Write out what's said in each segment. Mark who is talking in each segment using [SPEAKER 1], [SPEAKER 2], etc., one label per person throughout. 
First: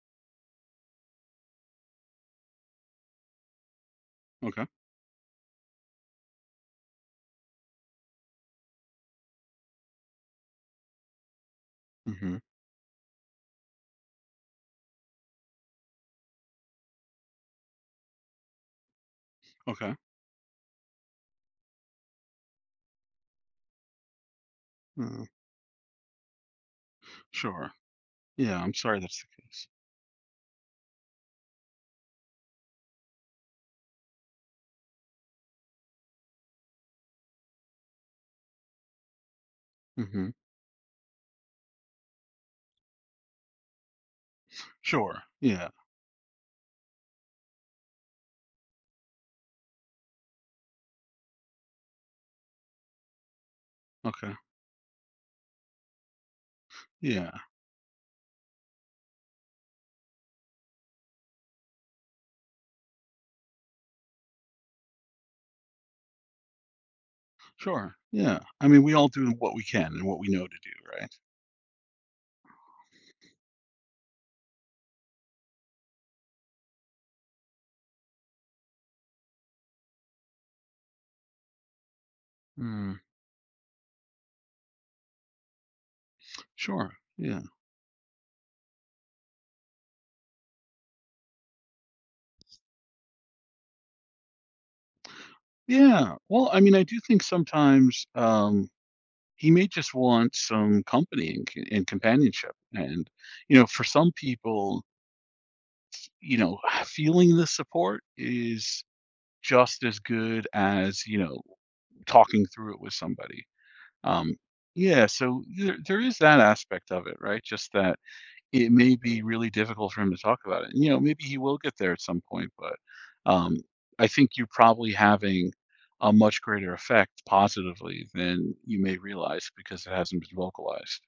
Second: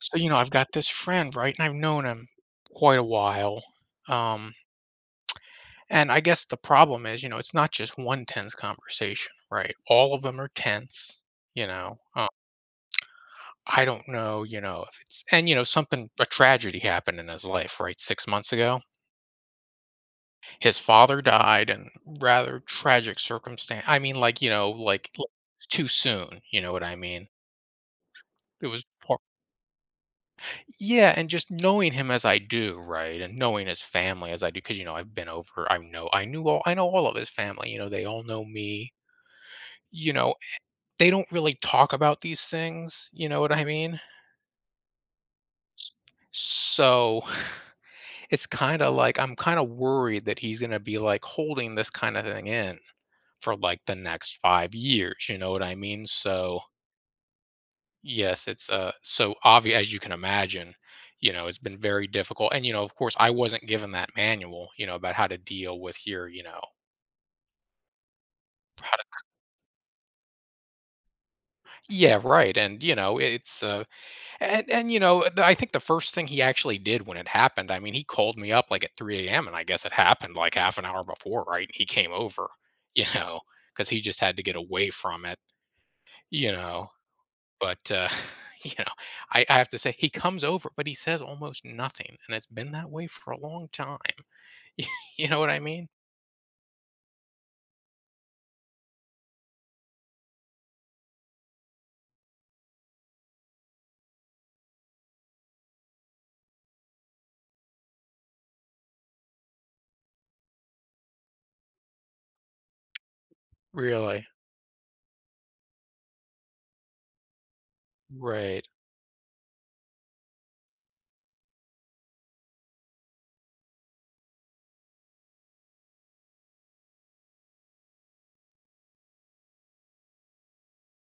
[SPEAKER 1] So, I've got this friend, right? And I've known him quite a while. Um,
[SPEAKER 2] Okay.
[SPEAKER 1] and I guess the problem is, it's not just one tense conversation, right? All of them are tense, you know. Uh,
[SPEAKER 2] Mhm.
[SPEAKER 1] I don't know, if it's, and, something, a tragedy happened in his life, right? 6 months ago,
[SPEAKER 2] Okay.
[SPEAKER 1] his father died in rather tragic circumstance. I mean, like,
[SPEAKER 2] Mm.
[SPEAKER 1] too soon, you know what I mean?
[SPEAKER 2] Sure. Yeah,
[SPEAKER 1] It
[SPEAKER 2] I'm
[SPEAKER 1] was
[SPEAKER 2] sorry that's the case.
[SPEAKER 1] Yeah, and just knowing him as I do, right, and knowing his family as I do, because you know I've been over, I know all of his family. They all know me. You
[SPEAKER 2] Mhm.
[SPEAKER 1] know, they don't really talk about these things. You know what I mean?
[SPEAKER 2] Sure. Yeah.
[SPEAKER 1] So, it's kind of like I'm kind of worried that he's gonna be like holding this kind of thing in for like the
[SPEAKER 2] Okay.
[SPEAKER 1] next 5 years. You know what I mean? So,
[SPEAKER 2] Yeah.
[SPEAKER 1] yes, it's, so obvious as you can imagine, it's been very difficult, and, of course, I wasn't given that manual, about how to deal with your,
[SPEAKER 2] Sure. Yeah. I mean, we all
[SPEAKER 1] product.
[SPEAKER 2] do what we can and what we know to do, right?
[SPEAKER 1] Yeah, right, and, it's, and, the I think the first thing he actually did when it happened, I mean, he called me up, like, at 3 a.m., and I guess it happened, like, half an hour before, right? And he came over,
[SPEAKER 2] Mm.
[SPEAKER 1] you know, because he just had to get away from it, you know?
[SPEAKER 2] Sure. Yeah.
[SPEAKER 1] But, you know, I have to say he comes over, but he says almost nothing, and it's been that way for a long time. You know what I mean?
[SPEAKER 2] Yeah. Well, I mean, I do think sometimes he may just want some company and, and companionship. And, you know, for some people, you know, feeling the support is just as good as, you know, talking through it with somebody.
[SPEAKER 1] Really?
[SPEAKER 2] Um, yeah, so there is that aspect of it, right? Just that
[SPEAKER 1] Right.
[SPEAKER 2] it may be really difficult for him to talk about it. And, you know, maybe he will get there at some point, but um, I think you're probably having a much greater effect positively than you may realize because it hasn't been vocalized.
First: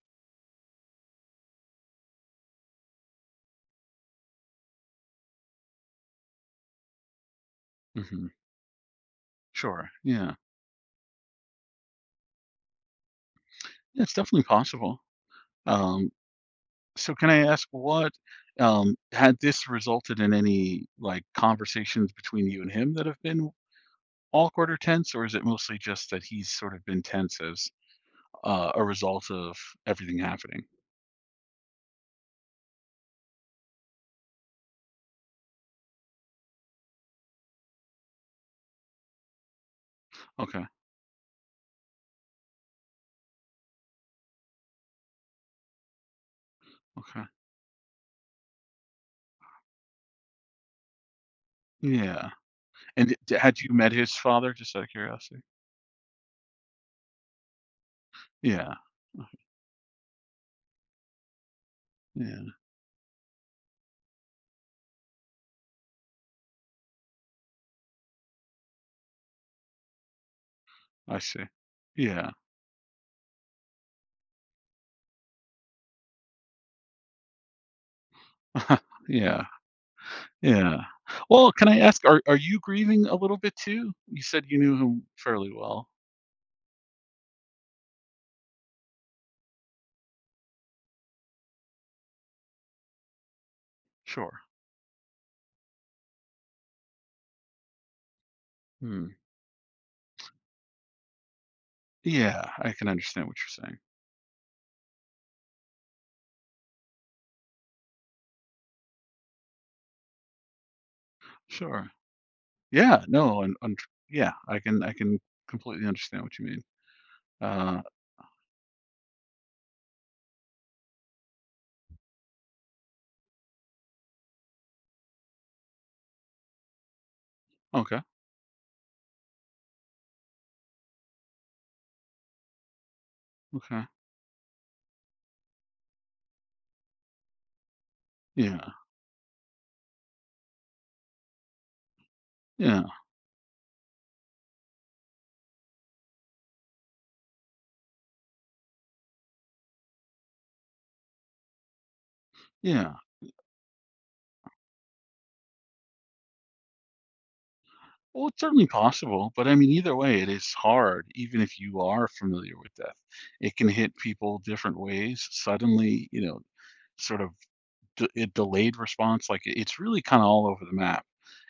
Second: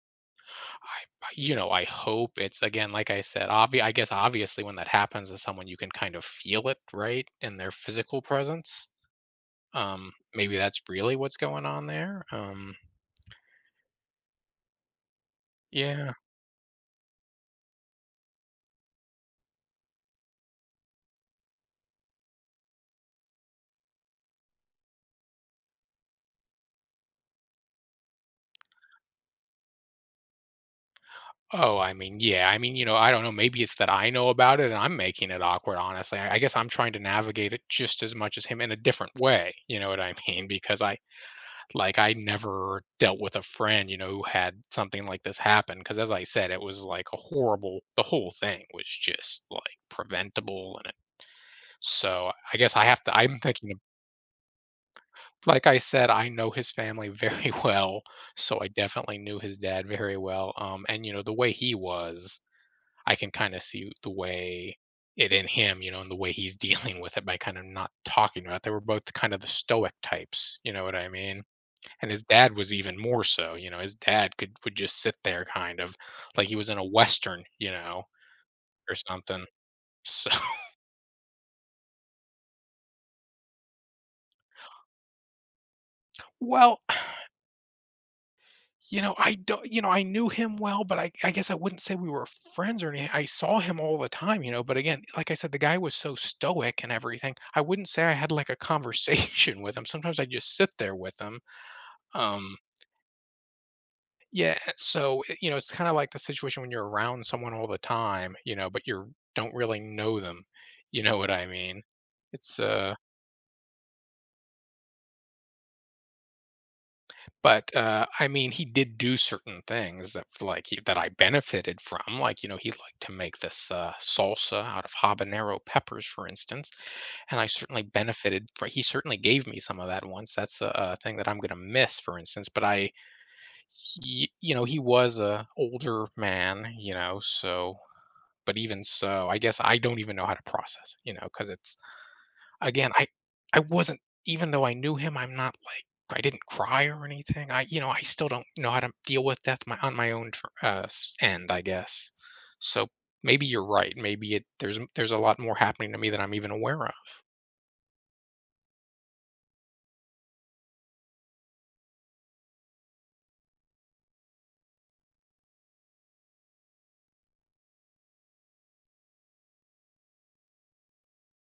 [SPEAKER 1] I I hope it's again, like I said, obvi I guess obviously when that happens to someone, you can kind of feel it, right, in their physical
[SPEAKER 2] Hmm.
[SPEAKER 1] presence.
[SPEAKER 2] Sure.
[SPEAKER 1] Um,
[SPEAKER 2] Yeah.
[SPEAKER 1] maybe that's really what's going on there. Um,
[SPEAKER 2] Yeah, it's definitely possible. Um,
[SPEAKER 1] yeah.
[SPEAKER 2] so can I ask what had this resulted in any like conversations between you and him that have been all quarter tense, or is it mostly just that he's sort of been tense as a result of everything happening?
[SPEAKER 1] Oh, I mean, yeah. I mean, I don't know. Maybe it's that I know about it and I'm making it awkward, honestly. I guess I'm trying to navigate it just as much as him in a different way. You know what I mean?
[SPEAKER 2] Okay,
[SPEAKER 1] Because I, like, I never dealt with a friend, who had something like this happen. Because as I said, it was like a
[SPEAKER 2] okay,
[SPEAKER 1] horrible, the whole thing was just like preventable. And it, so
[SPEAKER 2] yeah.
[SPEAKER 1] I guess I have
[SPEAKER 2] And
[SPEAKER 1] to,
[SPEAKER 2] d d
[SPEAKER 1] I'm
[SPEAKER 2] had
[SPEAKER 1] thinking,
[SPEAKER 2] you
[SPEAKER 1] of-
[SPEAKER 2] met his father, just out of curiosity?
[SPEAKER 1] like I said, I know his family very well. So I
[SPEAKER 2] Yeah,
[SPEAKER 1] definitely
[SPEAKER 2] uh,
[SPEAKER 1] knew his dad very well. And, the way he was.
[SPEAKER 2] yeah,
[SPEAKER 1] I can kind of see the way it in him, and the way he's dealing with it by kind of not talking about it. They were both kind of the stoic types, you know what I
[SPEAKER 2] I
[SPEAKER 1] mean?
[SPEAKER 2] see.
[SPEAKER 1] And his
[SPEAKER 2] Yeah,
[SPEAKER 1] dad was even more so, his dad could would just sit there kind of like he was in a western, or something.
[SPEAKER 2] yeah,
[SPEAKER 1] So,
[SPEAKER 2] yeah. Well, can I ask, are you grieving a little bit too? You said you knew him fairly well.
[SPEAKER 1] well, I don't, I knew him well, but I guess I wouldn't say we were friends or anything. I saw him all the time,
[SPEAKER 2] Sure.
[SPEAKER 1] but again, like I said, the guy was so stoic and everything. I wouldn't say I had like a
[SPEAKER 2] Hmm.
[SPEAKER 1] conversation with him. Sometimes I just sit there with him.
[SPEAKER 2] Yeah,
[SPEAKER 1] Um,
[SPEAKER 2] I can understand what you're saying.
[SPEAKER 1] yeah, so, I it's kinda like the situation when you're around someone all the time, but you don't really know them, you know what I mean?
[SPEAKER 2] Sure.
[SPEAKER 1] It's, uh
[SPEAKER 2] Yeah, no, and yeah, I can completely understand what you mean.
[SPEAKER 1] but,
[SPEAKER 2] Uh,
[SPEAKER 1] I mean, he did do certain things that f like, he that I benefited from, like, he liked to make this, salsa out of habanero peppers, for instance, and I certainly
[SPEAKER 2] okay.
[SPEAKER 1] benefited fr he certainly gave me some of that once, that's a thing that I'm gonna miss, for instance, but I
[SPEAKER 2] Okay.
[SPEAKER 1] y he was a older man, so, but
[SPEAKER 2] Yeah.
[SPEAKER 1] even so, I guess I don't even know how to process, because it's
[SPEAKER 2] Yeah.
[SPEAKER 1] again, I wasn't even though I knew him, I'm not like I didn't cry or anything. I you know I still don't know how to deal with death, on my own end, I guess. So
[SPEAKER 2] Yeah.
[SPEAKER 1] maybe you're right. Maybe it there's a lot more happening to me than I'm even aware of.
[SPEAKER 2] Well, it's certainly possible, but I mean, either way, it is hard. Even if you are familiar with death, it can hit people different ways. Suddenly, you know, sort of a delayed response. Like it's really kind of all over the map.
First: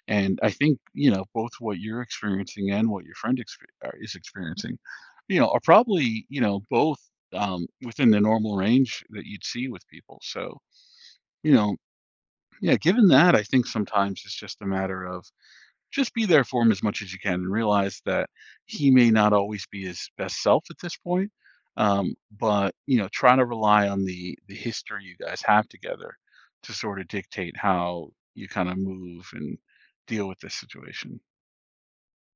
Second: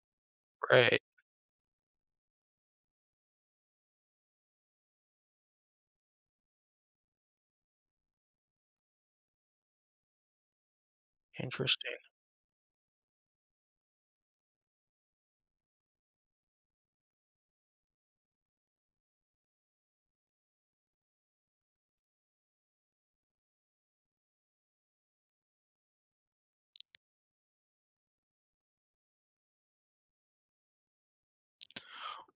[SPEAKER 2] And I think
[SPEAKER 1] Right.
[SPEAKER 2] you know both what you're experiencing and what your friend is experiencing, you know, are probably you know both within the normal range that you'd see with people. So you know,
[SPEAKER 1] Interesting.
[SPEAKER 2] yeah. Given that, I think sometimes it's just a matter of just be there for him as much as you can and realize that he may not always be his best self at this point. But you know, try to rely on the history you guys have together to sort of dictate how you kind of move and deal with this situation.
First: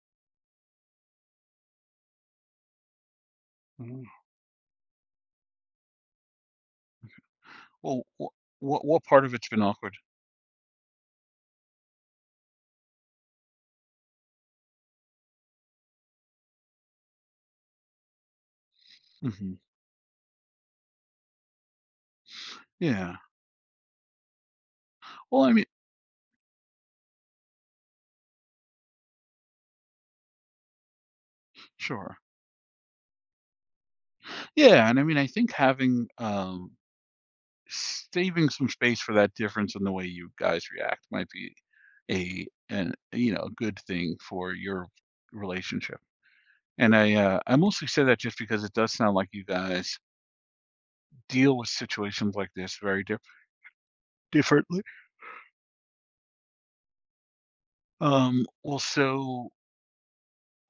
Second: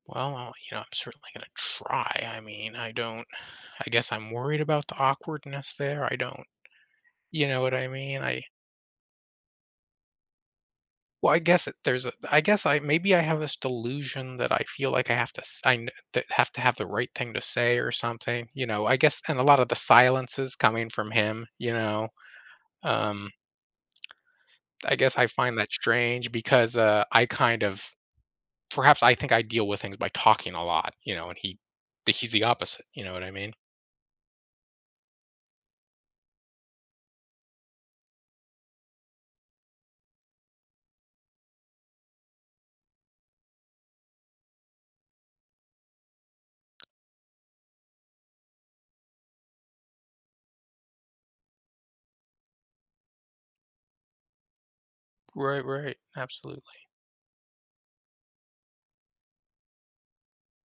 [SPEAKER 1] Well, I'm certainly going to try. I mean, I don't, I
[SPEAKER 2] Mhm.
[SPEAKER 1] guess I'm worried about the awkwardness there. I don't, you know what I
[SPEAKER 2] Well,
[SPEAKER 1] mean? I,
[SPEAKER 2] what part of it's been awkward?
[SPEAKER 1] well, I guess it there's a I maybe I have this delusion that I feel like I have to s I kn that have to have the right thing to say or something, I guess and a
[SPEAKER 2] Hmm.
[SPEAKER 1] lot of the silences coming from him,
[SPEAKER 2] Yeah.
[SPEAKER 1] um, I guess I
[SPEAKER 2] Well, I
[SPEAKER 1] find
[SPEAKER 2] mean,
[SPEAKER 1] that strange because, I kind of perhaps I think I deal with things by talking a lot, and he
[SPEAKER 2] sure.
[SPEAKER 1] he's the opposite, you know what I mean?
[SPEAKER 2] Yeah, and I mean, I think having saving some space for that difference in the way you guys react might be a an you know a good thing for your relationship and I mostly say that just because it does sound like you guys deal with situations like this very differently.
[SPEAKER 1] Right, right, absolutely.
[SPEAKER 2] Also,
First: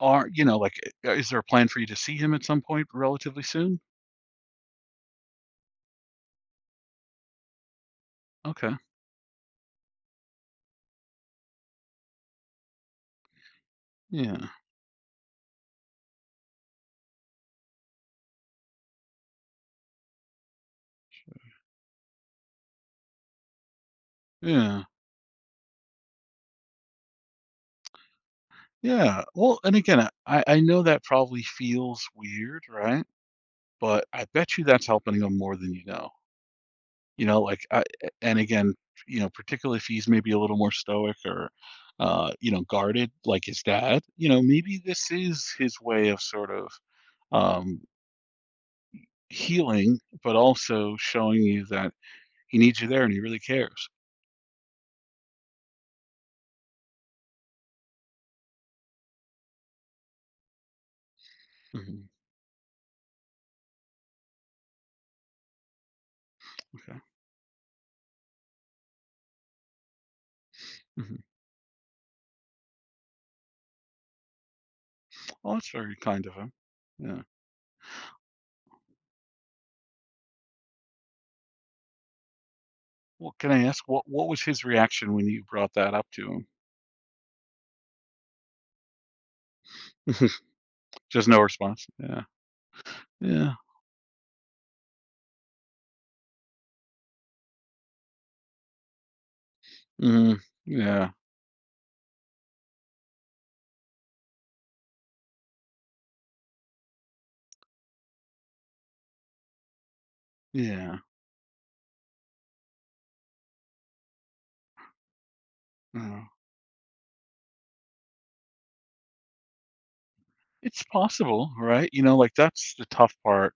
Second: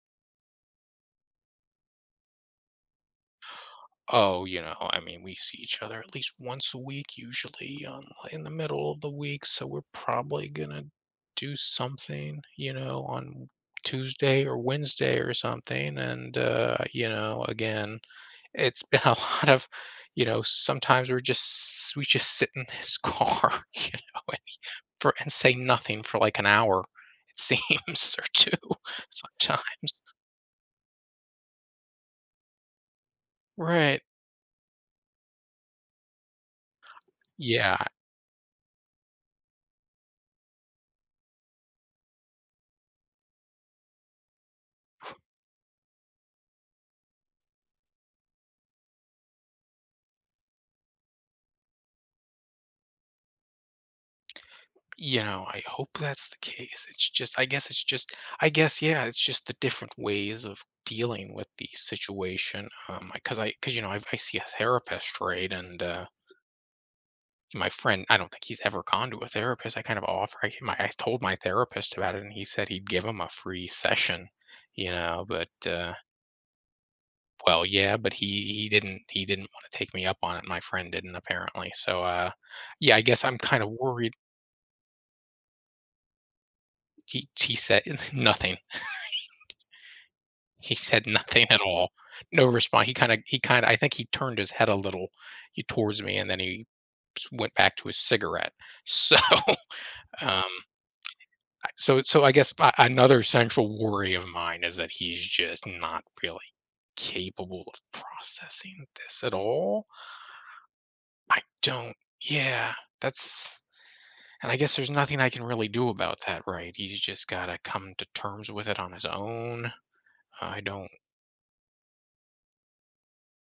[SPEAKER 2] are you know like, is there a plan for you to see him at some point relatively soon?
[SPEAKER 1] Oh, I mean, we see each other at least once a week, usually on in the
[SPEAKER 2] Okay,
[SPEAKER 1] middle of the week, so we're probably gonna do something, on Tuesday
[SPEAKER 2] yeah,
[SPEAKER 1] or Wednesday or something. And again, it's been a lot of, sometimes we just sit in this car, and
[SPEAKER 2] yeah,
[SPEAKER 1] for and say nothing for like an hour, it seems, or two
[SPEAKER 2] yeah. Well and again,
[SPEAKER 1] sometimes.
[SPEAKER 2] I know that probably feels weird right,
[SPEAKER 1] Right.
[SPEAKER 2] but I bet you that's helping him more than you know. You know, like,
[SPEAKER 1] Yeah.
[SPEAKER 2] I and again, you know, particularly if he's maybe a little more stoic or, you know, guarded like his dad, you know, maybe this is his way of sort of, um, healing, but also showing you that he needs you there and he really cares.
[SPEAKER 1] I hope that's the case. It's just I guess it's just I guess, yeah, it's just the different ways of dealing with the
[SPEAKER 2] Mhm,
[SPEAKER 1] situation, because because I see a therapist, right, and,
[SPEAKER 2] okay,
[SPEAKER 1] my friend I don't think he's ever gone to a therapist. I kind of offer I my I
[SPEAKER 2] mhm.
[SPEAKER 1] told my therapist about it, and he said he'd give him a free session, but,
[SPEAKER 2] Well, that's very kind of him. Yeah.
[SPEAKER 1] well, yeah, but he didn't wanna take me up on it, my friend didn't apparently, so, yeah, I guess
[SPEAKER 2] Well,
[SPEAKER 1] I'm
[SPEAKER 2] can
[SPEAKER 1] kind
[SPEAKER 2] I
[SPEAKER 1] of
[SPEAKER 2] ask
[SPEAKER 1] worried.
[SPEAKER 2] what was his reaction when you brought that up to him?
[SPEAKER 1] He said nothing. He said
[SPEAKER 2] Just no
[SPEAKER 1] nothing at
[SPEAKER 2] response?
[SPEAKER 1] all.
[SPEAKER 2] Yeah.
[SPEAKER 1] No response. He kinda he
[SPEAKER 2] Yeah.
[SPEAKER 1] kinda I think he turned his head a little y towards me, and then he s went back to his cigarette. So,
[SPEAKER 2] Mm.
[SPEAKER 1] um,
[SPEAKER 2] Yeah.
[SPEAKER 1] I so so I guess a another central worry of mine is that he's just not really capable of processing this at all.
[SPEAKER 2] Yeah.
[SPEAKER 1] I don't. Yeah. That's, and I guess there's nothing I can really do about
[SPEAKER 2] Yeah.
[SPEAKER 1] that, right? He's just gotta come to terms with it on his own. I
[SPEAKER 2] It's
[SPEAKER 1] don't.
[SPEAKER 2] possible, right? You know, like, that's the tough part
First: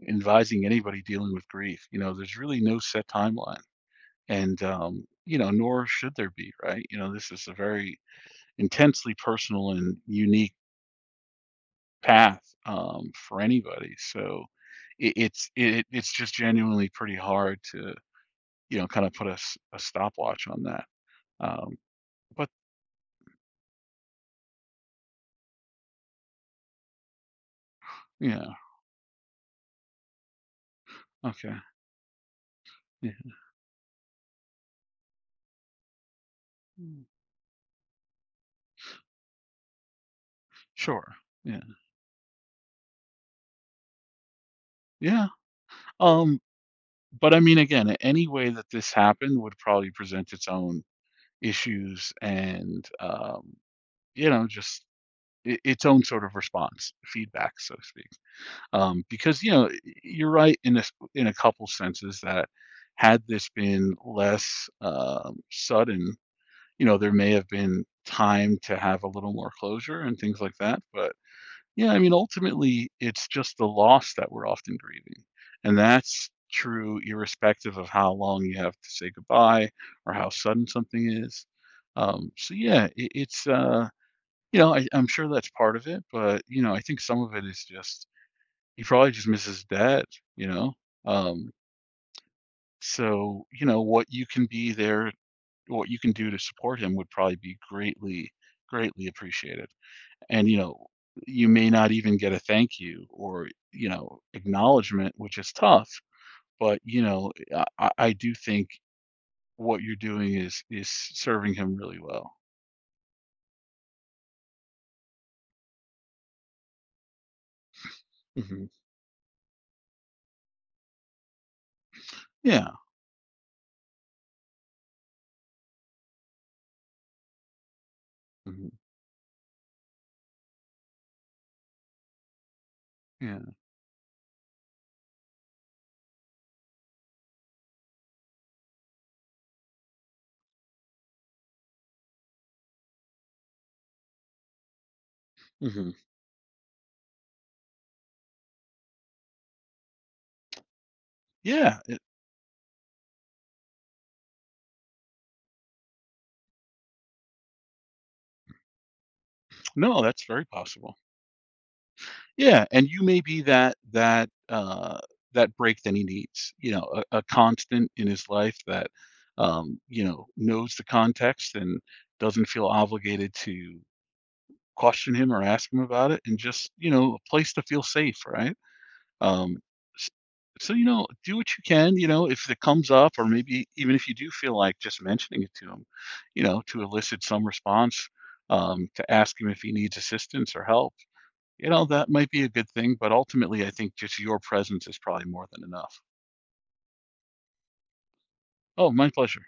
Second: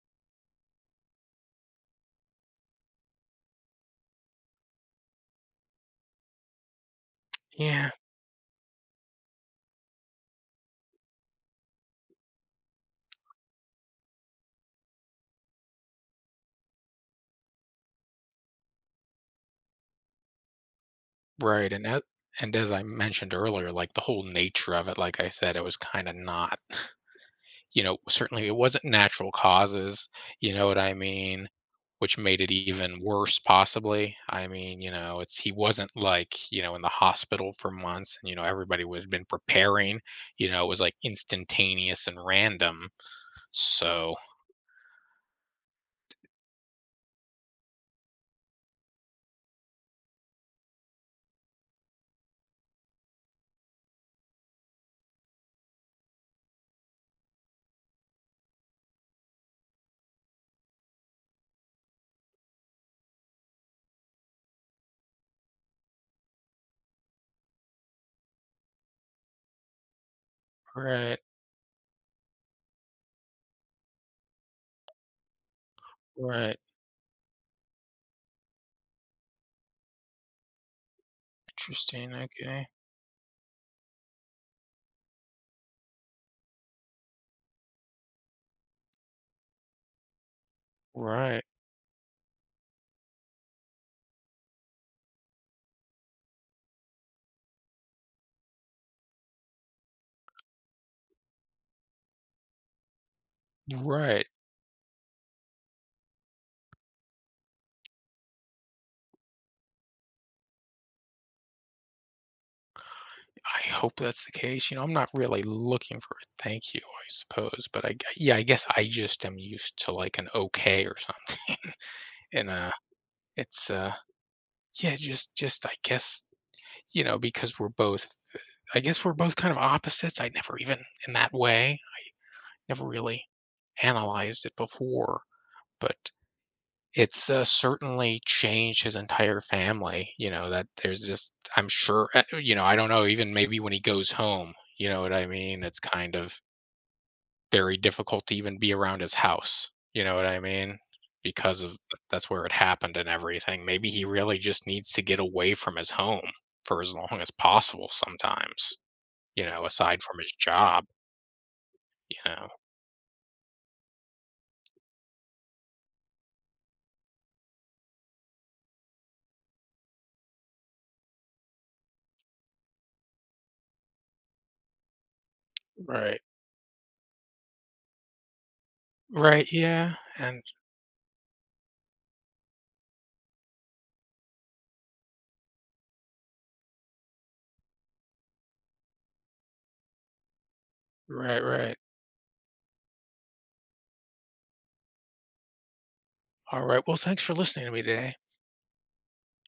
[SPEAKER 2] in advising anybody dealing with grief. You know, there's really no set timeline, and, you know, nor should there be, right? You know, this is a
[SPEAKER 1] Yeah.
[SPEAKER 2] very intensely personal and unique path, for anybody, so it it's just genuinely pretty hard to, you know, kinda put a stopwatch on that,
[SPEAKER 1] Right,
[SPEAKER 2] um,
[SPEAKER 1] and that
[SPEAKER 2] but
[SPEAKER 1] and as I mentioned earlier, like, the whole nature of it, like I said, it was kinda not, certainly
[SPEAKER 2] yeah,
[SPEAKER 1] it wasn't natural causes, you know what I mean,
[SPEAKER 2] okay,
[SPEAKER 1] which made it even
[SPEAKER 2] yeah.
[SPEAKER 1] worse possibly. I mean, it's he wasn't, like, in the
[SPEAKER 2] Mm.
[SPEAKER 1] hospital for months and, everybody was been preparing, it was, like,
[SPEAKER 2] Sure, yeah,
[SPEAKER 1] instantaneous and random, so.
[SPEAKER 2] yeah. um But I mean, again, any way that this happened would probably present its own issues and, you know, just I its own sort of response, feedback, so to speak. Because, you know, you're right in a s in a couple senses that had this been less, sudden, you know, there may have been time to have a little more closure and things like that, but
[SPEAKER 1] Right,
[SPEAKER 2] yeah, I mean, ultimately, it's just the loss that we're often grieving, and that's
[SPEAKER 1] right.
[SPEAKER 2] true irrespective of how long you have to say goodbye or how sudden something is.
[SPEAKER 1] Interesting,
[SPEAKER 2] So
[SPEAKER 1] okay.
[SPEAKER 2] yeah, it's you know, I'm sure that's part of it, but you know, I think some of it is just he probably just misses dad, you know.
[SPEAKER 1] Right,
[SPEAKER 2] Um, so you know, what you can be there, what you can do to support him would probably be greatly, greatly appreciated, and you know you may not even get a thank you or you know
[SPEAKER 1] right.
[SPEAKER 2] acknowledgement which is tough, but you know I I do think what you're doing is serving him really well.
[SPEAKER 1] I hope that's the case. I'm not really looking for a thank you, I suppose, but I g yeah, I guess
[SPEAKER 2] Hmm.
[SPEAKER 1] I just am used to, like, an okay or something, and,
[SPEAKER 2] Yeah.
[SPEAKER 1] it's, uh yeah, just I guess, because we're both
[SPEAKER 2] Hmm.
[SPEAKER 1] I guess we're both kind of opposites. I never even in that way, never really
[SPEAKER 2] Yeah.
[SPEAKER 1] analyzed it before, but it's, certainly changed his entire family, that there's just I'm sure, I don't know, even maybe when he goes home, you know what I mean? It's
[SPEAKER 2] Hmm.
[SPEAKER 1] kind of very difficult to even be around his house, you know what I mean? Because of
[SPEAKER 2] Yeah. It-
[SPEAKER 1] that's where it happened and everything. Maybe he really just needs to get away from his home for as long as possible sometimes,
[SPEAKER 2] no,
[SPEAKER 1] aside from
[SPEAKER 2] that's
[SPEAKER 1] his
[SPEAKER 2] very
[SPEAKER 1] job,
[SPEAKER 2] possible.
[SPEAKER 1] you know.
[SPEAKER 2] Yeah and you may be that that break that he needs, you know, a constant in his life that you know knows the context and doesn't feel obligated to question him or ask him about it
[SPEAKER 1] Right.
[SPEAKER 2] and just, you know, a place to feel safe, right?
[SPEAKER 1] Right.
[SPEAKER 2] Um,
[SPEAKER 1] Yeah.
[SPEAKER 2] s-
[SPEAKER 1] And
[SPEAKER 2] so, you know, do what you can, you know, if it comes up, or maybe even if you do feel like just mentioning it to him, you know, to elicit some response, to ask him if he needs assistance or help.
[SPEAKER 1] right.
[SPEAKER 2] You
[SPEAKER 1] Right.
[SPEAKER 2] know, that might be a good thing, but ultimately, I think just your presence is probably more than enough.
[SPEAKER 1] All right. Well, thanks for listening to me today.
[SPEAKER 2] Oh, my pleasure.